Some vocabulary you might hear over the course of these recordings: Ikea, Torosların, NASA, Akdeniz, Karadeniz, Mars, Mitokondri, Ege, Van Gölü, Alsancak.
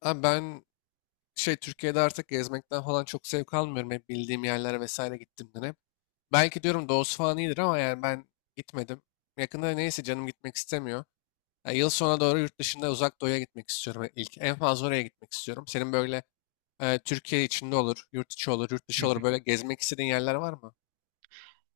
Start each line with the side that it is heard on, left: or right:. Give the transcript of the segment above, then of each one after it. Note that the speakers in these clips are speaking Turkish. left: Abi ben Türkiye'de artık gezmekten falan çok zevk almıyorum. Hep bildiğim yerlere vesaire gittiğimden hep. Belki diyorum doğusu falan iyidir ama yani ben gitmedim. Yakında neyse canım gitmek istemiyor. Ya yıl sonuna doğru yurt dışında uzak doğuya gitmek istiyorum ilk. En fazla oraya gitmek istiyorum. Senin böyle Türkiye içinde olur, yurt içi olur, yurt
right: Hı
left: dışı
right: hı.
left: olur. Böyle gezmek istediğin yerler var mı?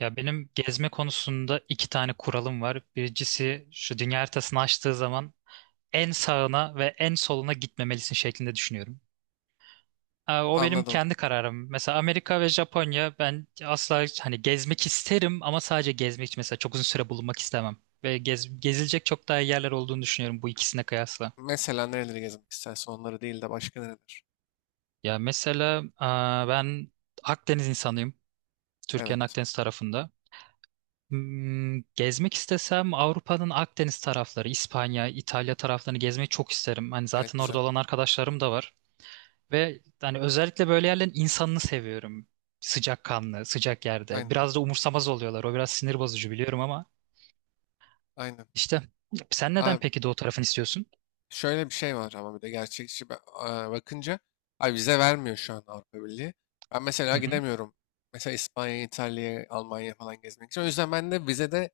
right: Ya benim gezme konusunda iki tane kuralım var. Birincisi şu dünya haritasını açtığı zaman en sağına ve en soluna gitmemelisin şeklinde düşünüyorum. O benim
left: Anladım.
right: kendi kararım. Mesela Amerika ve Japonya ben asla hani gezmek isterim ama sadece gezmek için mesela çok uzun süre bulunmak istemem. Gezilecek çok daha iyi yerler olduğunu düşünüyorum bu ikisine kıyasla.
left: Mesela nereleri gezmek istersin onları değil de başka nereler?
right: Ya mesela ben Akdeniz insanıyım. Türkiye'nin
left: Evet.
right: Akdeniz tarafında. Gezmek istesem Avrupa'nın Akdeniz tarafları, İspanya, İtalya taraflarını gezmeyi çok isterim. Hani
left: Evet
right: zaten
left: güzel.
right: orada olan arkadaşlarım da var. Ve hani özellikle böyle yerlerin insanını seviyorum. Sıcakkanlı, sıcak yerde.
left: Aynen.
right: Biraz da umursamaz oluyorlar. O biraz sinir bozucu biliyorum ama
left: Aynen.
right: işte sen neden
left: Abi
right: peki doğu tarafını istiyorsun?
left: şöyle bir şey var ama bir de gerçekçi bakınca ay vize vermiyor şu an Avrupa Birliği. Ben mesela
right: Hı hı.
left: gidemiyorum. Mesela İspanya'ya, İtalya'ya, Almanya'ya falan gezmek için. O yüzden ben de vizede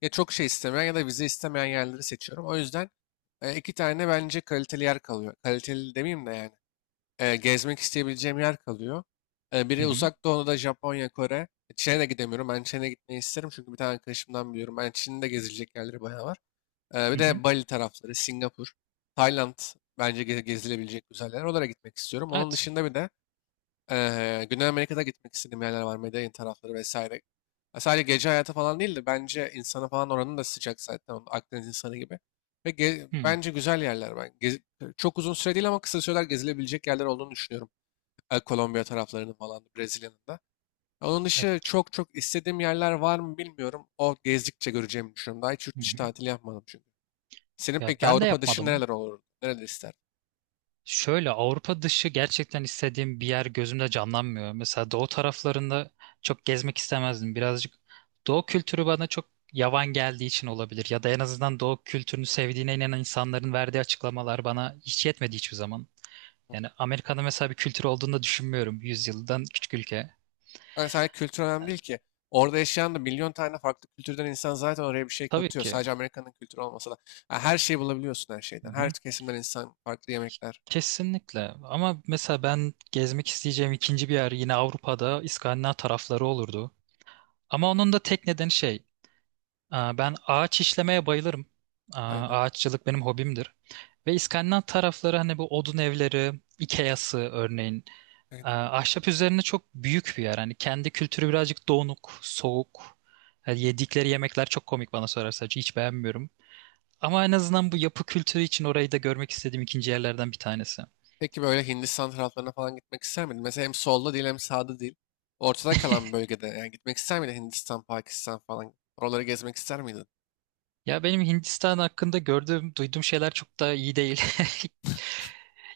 left: ya çok şey istemeyen ya da vize istemeyen yerleri seçiyorum. O yüzden iki tane bence kaliteli yer kalıyor. Kaliteli demeyeyim de yani. Gezmek isteyebileceğim yer kalıyor. E,
right: Hı
left: biri
right: hı.
left: uzak doğuda Japonya, Kore. Çin'e de gidemiyorum. Ben Çin'e gitmeyi isterim çünkü bir tane arkadaşımdan biliyorum. Ben Çin'de gezilecek yerleri bayağı var. Ee,
right: Hı
left: bir
right: hı.
left: de Bali tarafları, Singapur, Tayland bence gezilebilecek güzel yerler. Oralara gitmek istiyorum. Onun
right: Evet.
left: dışında bir de Güney Amerika'da gitmek istediğim yerler var. Medellin tarafları vesaire. Ya sadece gece hayatı falan değil de bence insanı falan oranın da sıcak zaten. Onun Akdeniz insanı gibi. Ve
right: Hı.
left: bence güzel yerler. Ben çok uzun süre değil ama kısa süreler gezilebilecek yerler olduğunu düşünüyorum. Kolombiya taraflarının falan, da, Brezilya'nın da. Onun dışı
right: E-
left: çok çok istediğim yerler var mı bilmiyorum. O gezdikçe göreceğimi düşünüyorum. Daha hiç yurt
right: Hı
left: dışı
right: hı.
left: tatili yapmadım çünkü. Senin
right: Ya
left: peki
right: ben de
left: Avrupa dışı
right: yapmadım.
left: nereler olur? Nereleri isterdin?
right: Şöyle Avrupa dışı gerçekten istediğim bir yer gözümde canlanmıyor. Mesela doğu taraflarında çok gezmek istemezdim. Birazcık doğu kültürü bana çok yavan geldiği için olabilir. Ya da en azından doğu kültürünü sevdiğine inanan insanların verdiği açıklamalar bana hiç yetmedi hiçbir zaman. Yani Amerika'da mesela bir kültür olduğunu da düşünmüyorum. Yüzyıldan küçük ülke.
left: Yani sadece kültür önemli değil ki. Orada yaşayan da milyon tane farklı kültürden insan zaten oraya bir şey
right: Tabii
left: katıyor.
right: ki.
left: Sadece Amerika'nın kültürü olmasa da. Yani her şeyi bulabiliyorsun her
right: Hı
left: şeyden. Her
right: hı.
left: kesimden insan, farklı yemekler.
right: Kesinlikle. Ama mesela ben gezmek isteyeceğim ikinci bir yer yine Avrupa'da İskandinav tarafları olurdu. Ama onun da tek nedeni şey. Ben ağaç işlemeye bayılırım.
left: Aynen.
right: Ağaççılık benim hobimdir. Ve İskandinav tarafları hani bu odun evleri, Ikea'sı örneğin. Aa,
left: Aynen.
right: Ahşap üzerine çok büyük bir yer. Hani kendi kültürü birazcık donuk, soğuk. Yani yedikleri yemekler çok komik bana sorarsan. Hiç beğenmiyorum. Ama en azından bu yapı kültürü için orayı da görmek istediğim ikinci yerlerden bir tanesi.
left: Peki böyle Hindistan taraflarına falan gitmek ister miydin? Mesela hem solda değil hem sağda değil. Ortada kalan bir bölgede yani gitmek ister miydin Hindistan, Pakistan falan? Oraları gezmek ister miydin?
right: Ya benim Hindistan hakkında gördüğüm, duyduğum şeyler çok da iyi değil.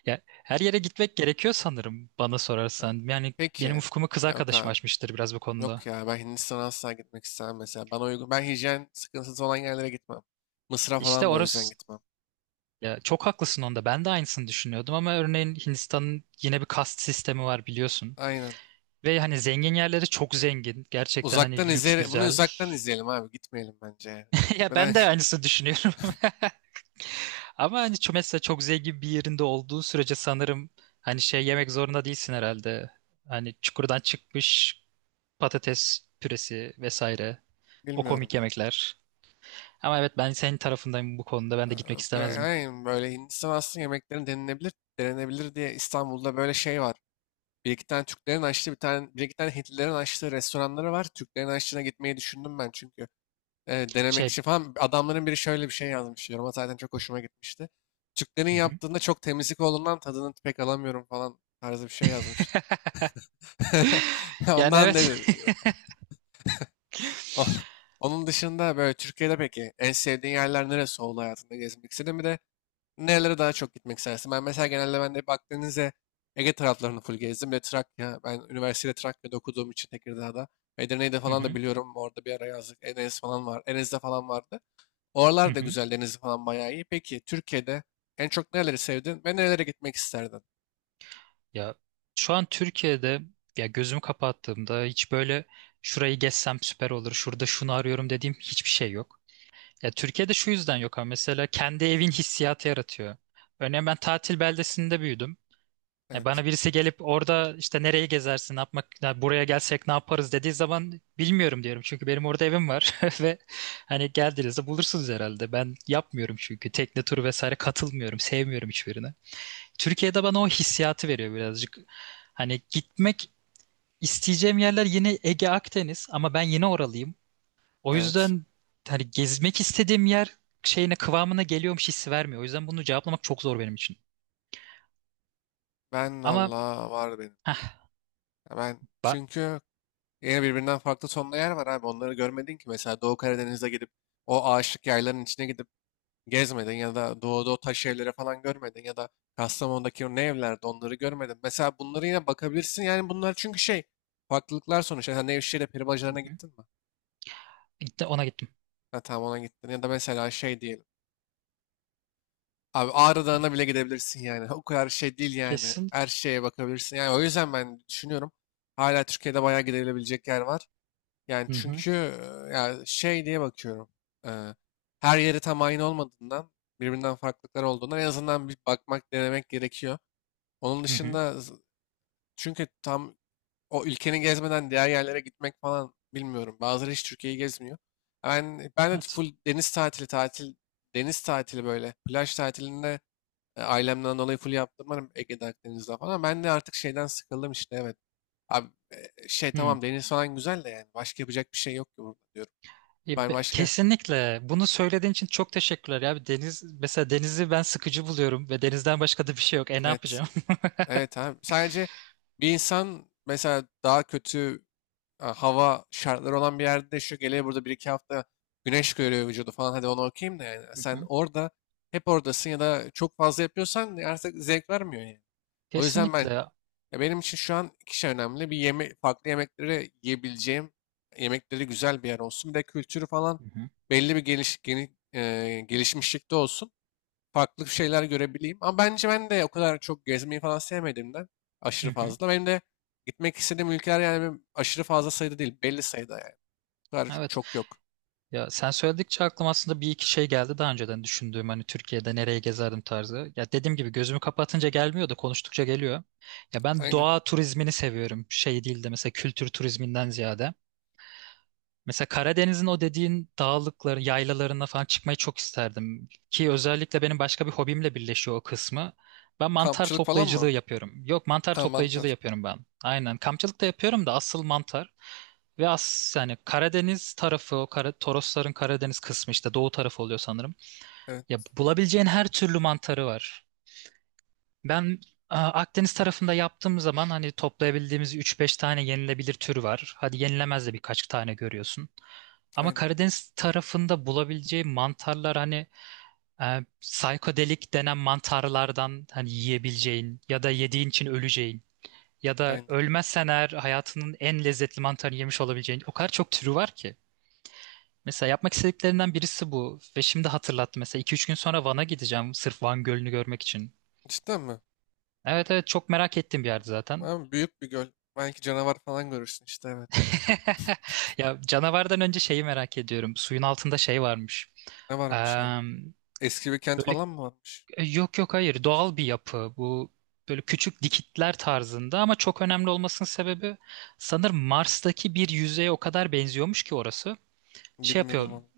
right: Ya her yere gitmek gerekiyor sanırım bana
left: Ha.
right: sorarsan. Yani benim
left: Peki.
right: ufkumu kız
left: Ha, yok
right: arkadaşım
left: abi.
right: açmıştır biraz bu konuda.
left: Yok ya ben Hindistan'a asla gitmek istemem mesela. Bana uygun. Ben hijyen sıkıntısı olan yerlere gitmem. Mısır'a
right: İşte
left: falan da o yüzden
right: orası
left: gitmem.
right: ya çok haklısın onda. Ben de aynısını düşünüyordum ama örneğin Hindistan'ın yine bir kast sistemi var biliyorsun.
left: Aynen.
right: Ve hani zengin yerleri çok zengin. Gerçekten
left: Uzaktan
right: hani lüks
left: izleyelim. Bunu
right: güzel.
left: uzaktan izleyelim abi. Gitmeyelim bence. Ya.
right: Ya
left: Gitmeden
right: ben de aynısını düşünüyorum. Ama hani mesela çok zengin bir yerinde olduğu sürece sanırım hani şey yemek zorunda değilsin herhalde. Hani çukurdan çıkmış patates püresi vesaire. O
left: bilmiyorum
right: komik
left: ya.
right: yemekler. Ama evet ben senin tarafındayım bu konuda. Ben de
left: Ha,
right: gitmek
left: yok,
right: istemezdim.
left: aynen böyle Hindistan aslında yemeklerin denenebilir, denenebilir diye İstanbul'da böyle şey var. Bir iki tane Türklerin açtığı bir tane, bir iki tane Hintlilerin açtığı restoranları var. Türklerin açtığına gitmeyi düşündüm ben çünkü denemek
right: Şey
left: için falan. Adamların biri şöyle bir şey yazmış yoruma zaten çok hoşuma gitmişti. Türklerin
right: hı hı,
left: yaptığında çok temizlik olduğundan tadını pek alamıyorum falan tarzı bir şey yazmıştı.
right: yani
left: Ondan
right: evet.
left: dedi. O- Onun dışında böyle Türkiye'de peki en sevdiğin yerler neresi oldu hayatında gezmek istediğin? Bir de nerelere daha çok gitmek istersin? Ben mesela genelde ben de hep Akdeniz'e, Ege taraflarını full gezdim. Bir de Trakya. Ben üniversitede Trakya'da okuduğum için Tekirdağ'da. Edirne'yi de
right: Hı
left: falan da
right: hı,
left: biliyorum. Orada bir ara yazdık. Enes falan var. Enes'de falan vardı.
right: hı
left: Oralar da
right: hı.
left: güzel, denizi falan bayağı iyi. Peki Türkiye'de en çok nereleri sevdin ve nerelere gitmek isterdin?
right: Ya şu an Türkiye'de ya gözümü kapattığımda hiç böyle şurayı gezsem süper olur. Şurada şunu arıyorum dediğim hiçbir şey yok. Ya Türkiye'de şu yüzden yok ama mesela kendi evin hissiyatı yaratıyor. Örneğin ben tatil beldesinde büyüdüm.
left: Evet,
right: Bana birisi gelip orada işte nereyi gezersin, ne yapmak, ya buraya gelsek ne yaparız dediği zaman bilmiyorum diyorum. Çünkü benim orada evim var ve hani geldiğinizde bulursunuz herhalde. Ben yapmıyorum çünkü tekne turu vesaire katılmıyorum, sevmiyorum hiçbirini. Türkiye'de bana o hissiyatı veriyor birazcık. Hani gitmek isteyeceğim yerler yine Ege Akdeniz ama ben yine oralıyım. O
left: evet.
right: yüzden hani gezmek istediğim yer şeyine kıvamına geliyormuş hissi vermiyor. O yüzden bunu cevaplamak çok zor benim için.
left: Ben
right: Ama
left: valla var benim.
right: heh,
left: Ya ben
right: ba-
left: çünkü yine birbirinden farklı tonlu yer var abi. Onları görmedin ki. Mesela Doğu Karadeniz'e gidip o ağaçlık yayların içine gidip gezmedin ya da doğuda o taş evlere falan görmedin ya da Kastamonu'daki o ne evlerde onları görmedin. Mesela bunları yine bakabilirsin. Yani bunlar çünkü şey farklılıklar sonuçta. Sen Nevşehir'e peri
right: hı
left: bacalarına
right: hı.
left: gittin mi?
right: İşte ona gittim.
left: Ha, tamam ona gittin. Ya da mesela şey diyelim. Abi Ağrı Dağı'na bile gidebilirsin yani. O kadar şey değil yani.
right: Kesin.
left: Her şeye bakabilirsin. Yani o yüzden ben düşünüyorum. Hala Türkiye'de bayağı gidilebilecek yer var. Yani
right: Hı hı.
left: çünkü ya şey diye bakıyorum. E, her yeri tam aynı olmadığından birbirinden farklılıklar olduğundan en azından bir bakmak, denemek gerekiyor. Onun
right: Hı
left: dışında
right: hı.
left: çünkü tam o ülkeni gezmeden diğer yerlere gitmek falan bilmiyorum. Bazıları hiç Türkiye'yi gezmiyor. Ben de
right: Evet.
left: full deniz tatili tatil deniz tatili böyle plaj tatilinde ailemden dolayı full yaptırmadım Ege'de Akdeniz'de falan. Ben de artık şeyden sıkıldım işte evet. Abi şey
right: Hı.
left: tamam deniz falan güzel de yani başka yapacak bir şey yok ki burada diyorum. Ben başka,
right: Kesinlikle. Bunu söylediğin için çok teşekkürler ya. Bir Deniz, mesela denizi ben sıkıcı buluyorum ve denizden başka da bir şey yok. E ne
left: evet,
right: yapacağım?
left: evet abi. Sadece bir insan mesela daha kötü hava şartları olan bir yerde yaşıyor. Geliyor burada bir iki hafta güneş görüyor vücudu falan. Hadi onu okuyayım da yani.
right: Hı
left: Sen
right: hı.
left: orada hep oradasın ya da çok fazla yapıyorsan artık zevk vermiyor yani. O yüzden ben
right: Kesinlikle.
left: ya benim için şu an iki şey önemli. Bir farklı yemekleri yiyebileceğim, yemekleri güzel bir yer olsun. Bir de kültürü falan
right: Hı hı.
left: belli bir gelişmişlikte olsun farklı şeyler görebileyim. Ama bence ben de o kadar çok gezmeyi falan sevmediğimden
right: Hı
left: aşırı
right: hı.
left: fazla. Benim de gitmek istediğim ülkeler yani benim aşırı fazla sayıda değil. Belli sayıda yani. O kadar
right: Evet.
left: çok yok.
right: Ya sen söyledikçe aklıma aslında bir iki şey geldi daha önceden düşündüğüm hani Türkiye'de nereye gezerdim tarzı. Ya dediğim gibi gözümü kapatınca gelmiyor da konuştukça geliyor. Ya ben
left: Aynen.
right: doğa turizmini seviyorum. Şey değil de mesela kültür turizminden ziyade. Mesela Karadeniz'in o dediğin dağlıkları, yaylalarına falan çıkmayı çok isterdim. Ki özellikle benim başka bir hobimle birleşiyor o kısmı. Ben mantar
left: Kampçılık falan mı?
right: toplayıcılığı yapıyorum. Yok mantar
left: Ha
right: toplayıcılığı
left: mantar.
right: yapıyorum ben. Aynen. Kampçılık da yapıyorum da asıl mantar. Ve as Yani Karadeniz tarafı o Kara, Torosların Karadeniz kısmı işte doğu tarafı oluyor sanırım. Ya
left: Evet.
right: bulabileceğin her türlü mantarı var. Ben Akdeniz tarafında yaptığım zaman hani toplayabildiğimiz üç beş tane yenilebilir tür var. Hadi yenilemez de birkaç tane görüyorsun. Ama
left: Aynen.
right: Karadeniz tarafında bulabileceği mantarlar hani psikodelik denen mantarlardan hani yiyebileceğin ya da yediğin için öleceğin ya da
left: Aynen.
right: ölmezsen eğer hayatının en lezzetli mantarını yemiş olabileceğin o kadar çok türü var ki. Mesela yapmak istediklerinden birisi bu ve şimdi hatırlattı mesela iki üç gün sonra Van'a gideceğim sırf Van Gölü'nü görmek için.
left: Cidden mi?
right: Evet evet çok merak ettiğim bir yerdi zaten.
left: Abi büyük bir göl. Belki canavar falan görürsün işte evet.
right: Ya canavardan önce şeyi merak ediyorum. Suyun altında şey varmış.
left: Ne varmış
right: Eee,
left: abi? Eski bir kent
right: böyle
left: falan mı varmış?
right: yok yok hayır doğal bir yapı. Bu böyle küçük dikitler tarzında ama çok önemli olmasının sebebi sanırım Mars'taki bir yüzeye o kadar benziyormuş ki orası. Şey
left: Bilmiyorum
right: yapıyor.
left: valla.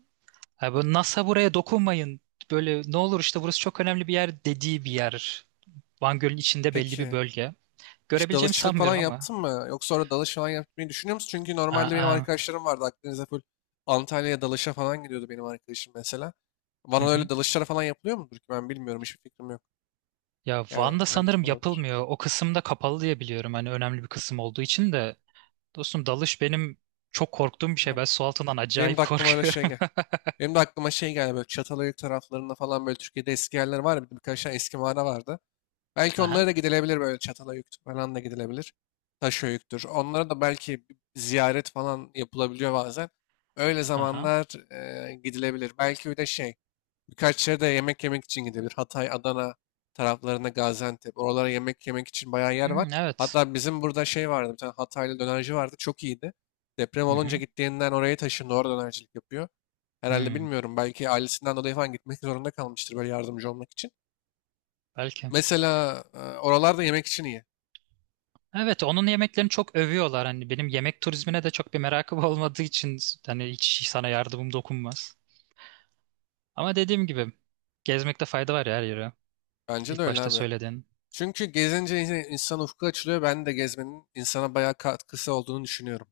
right: "Ha,
left: Onu-
right: bu NASA buraya dokunmayın. Böyle ne olur işte burası çok önemli bir yer dediği bir yer. Van Gölü'nün içinde belli bir
left: Peki.
right: bölge.
left: Hiç
right: Görebileceğimi
left: dalıççılık falan
right: sanmıyorum ama.
left: yaptın mı? Yoksa orada dalış falan yapmayı düşünüyor musun? Çünkü
right: Aa,
left: normalde benim
right: aa.
left: arkadaşlarım vardı Akdeniz'de full Antalya'ya dalışa falan gidiyordu benim arkadaşım mesela.
right: Hı
left: Bana öyle
right: hı.
left: dalışlara falan yapılıyor mudur ki ben bilmiyorum hiçbir fikrim yok.
right: Ya
left: Yani
right: Van'da
left: belki
right: sanırım
left: vardır.
right: yapılmıyor. O kısımda kapalı diye biliyorum. Hani önemli bir kısım olduğu için de. Dostum dalış benim çok korktuğum bir şey. Ben su altından
left: Benim de
right: acayip
left: aklıma öyle şey
right: korkuyorum.
left: gel. Benim de aklıma şey geldi böyle Çatalhöyük taraflarında falan böyle Türkiye'de eski yerler var ya bir de birkaç tane eski mağara vardı. Belki onlara
right: Aha,
left: da gidilebilir böyle çatala yüktür falan da gidilebilir. Taşo yüktür. Onlara da belki ziyaret falan yapılabiliyor bazen. Öyle
right: aha.
left: zamanlar gidilebilir. Belki bir de birkaç yere de yemek yemek için gidilebilir. Hatay, Adana taraflarına Gaziantep. Oralara yemek yemek için bayağı yer var.
right: Hmm, evet.
left: Hatta bizim burada şey vardı. Bir tane Hataylı dönerci vardı. Çok iyiydi. Deprem
right: Hı
left: olunca
right: hı.
left: gittiğinden oraya taşındı. Orada dönercilik yapıyor. Herhalde
right: Hmm,
left: bilmiyorum. Belki ailesinden dolayı falan gitmek zorunda kalmıştır böyle yardımcı olmak için.
right: belki.
left: Mesela oralarda yemek için iyi.
right: Evet, onun yemeklerini çok övüyorlar. Hani benim yemek turizmine de çok bir merakım olmadığı için hani hiç sana yardımım dokunmaz. Ama dediğim gibi gezmekte fayda var ya her yere.
left: Bence de
right: İlk
left: öyle
right: başta
left: abi.
right: söyledin.
left: Çünkü gezince insan ufku açılıyor. Ben de gezmenin insana bayağı katkısı olduğunu düşünüyorum.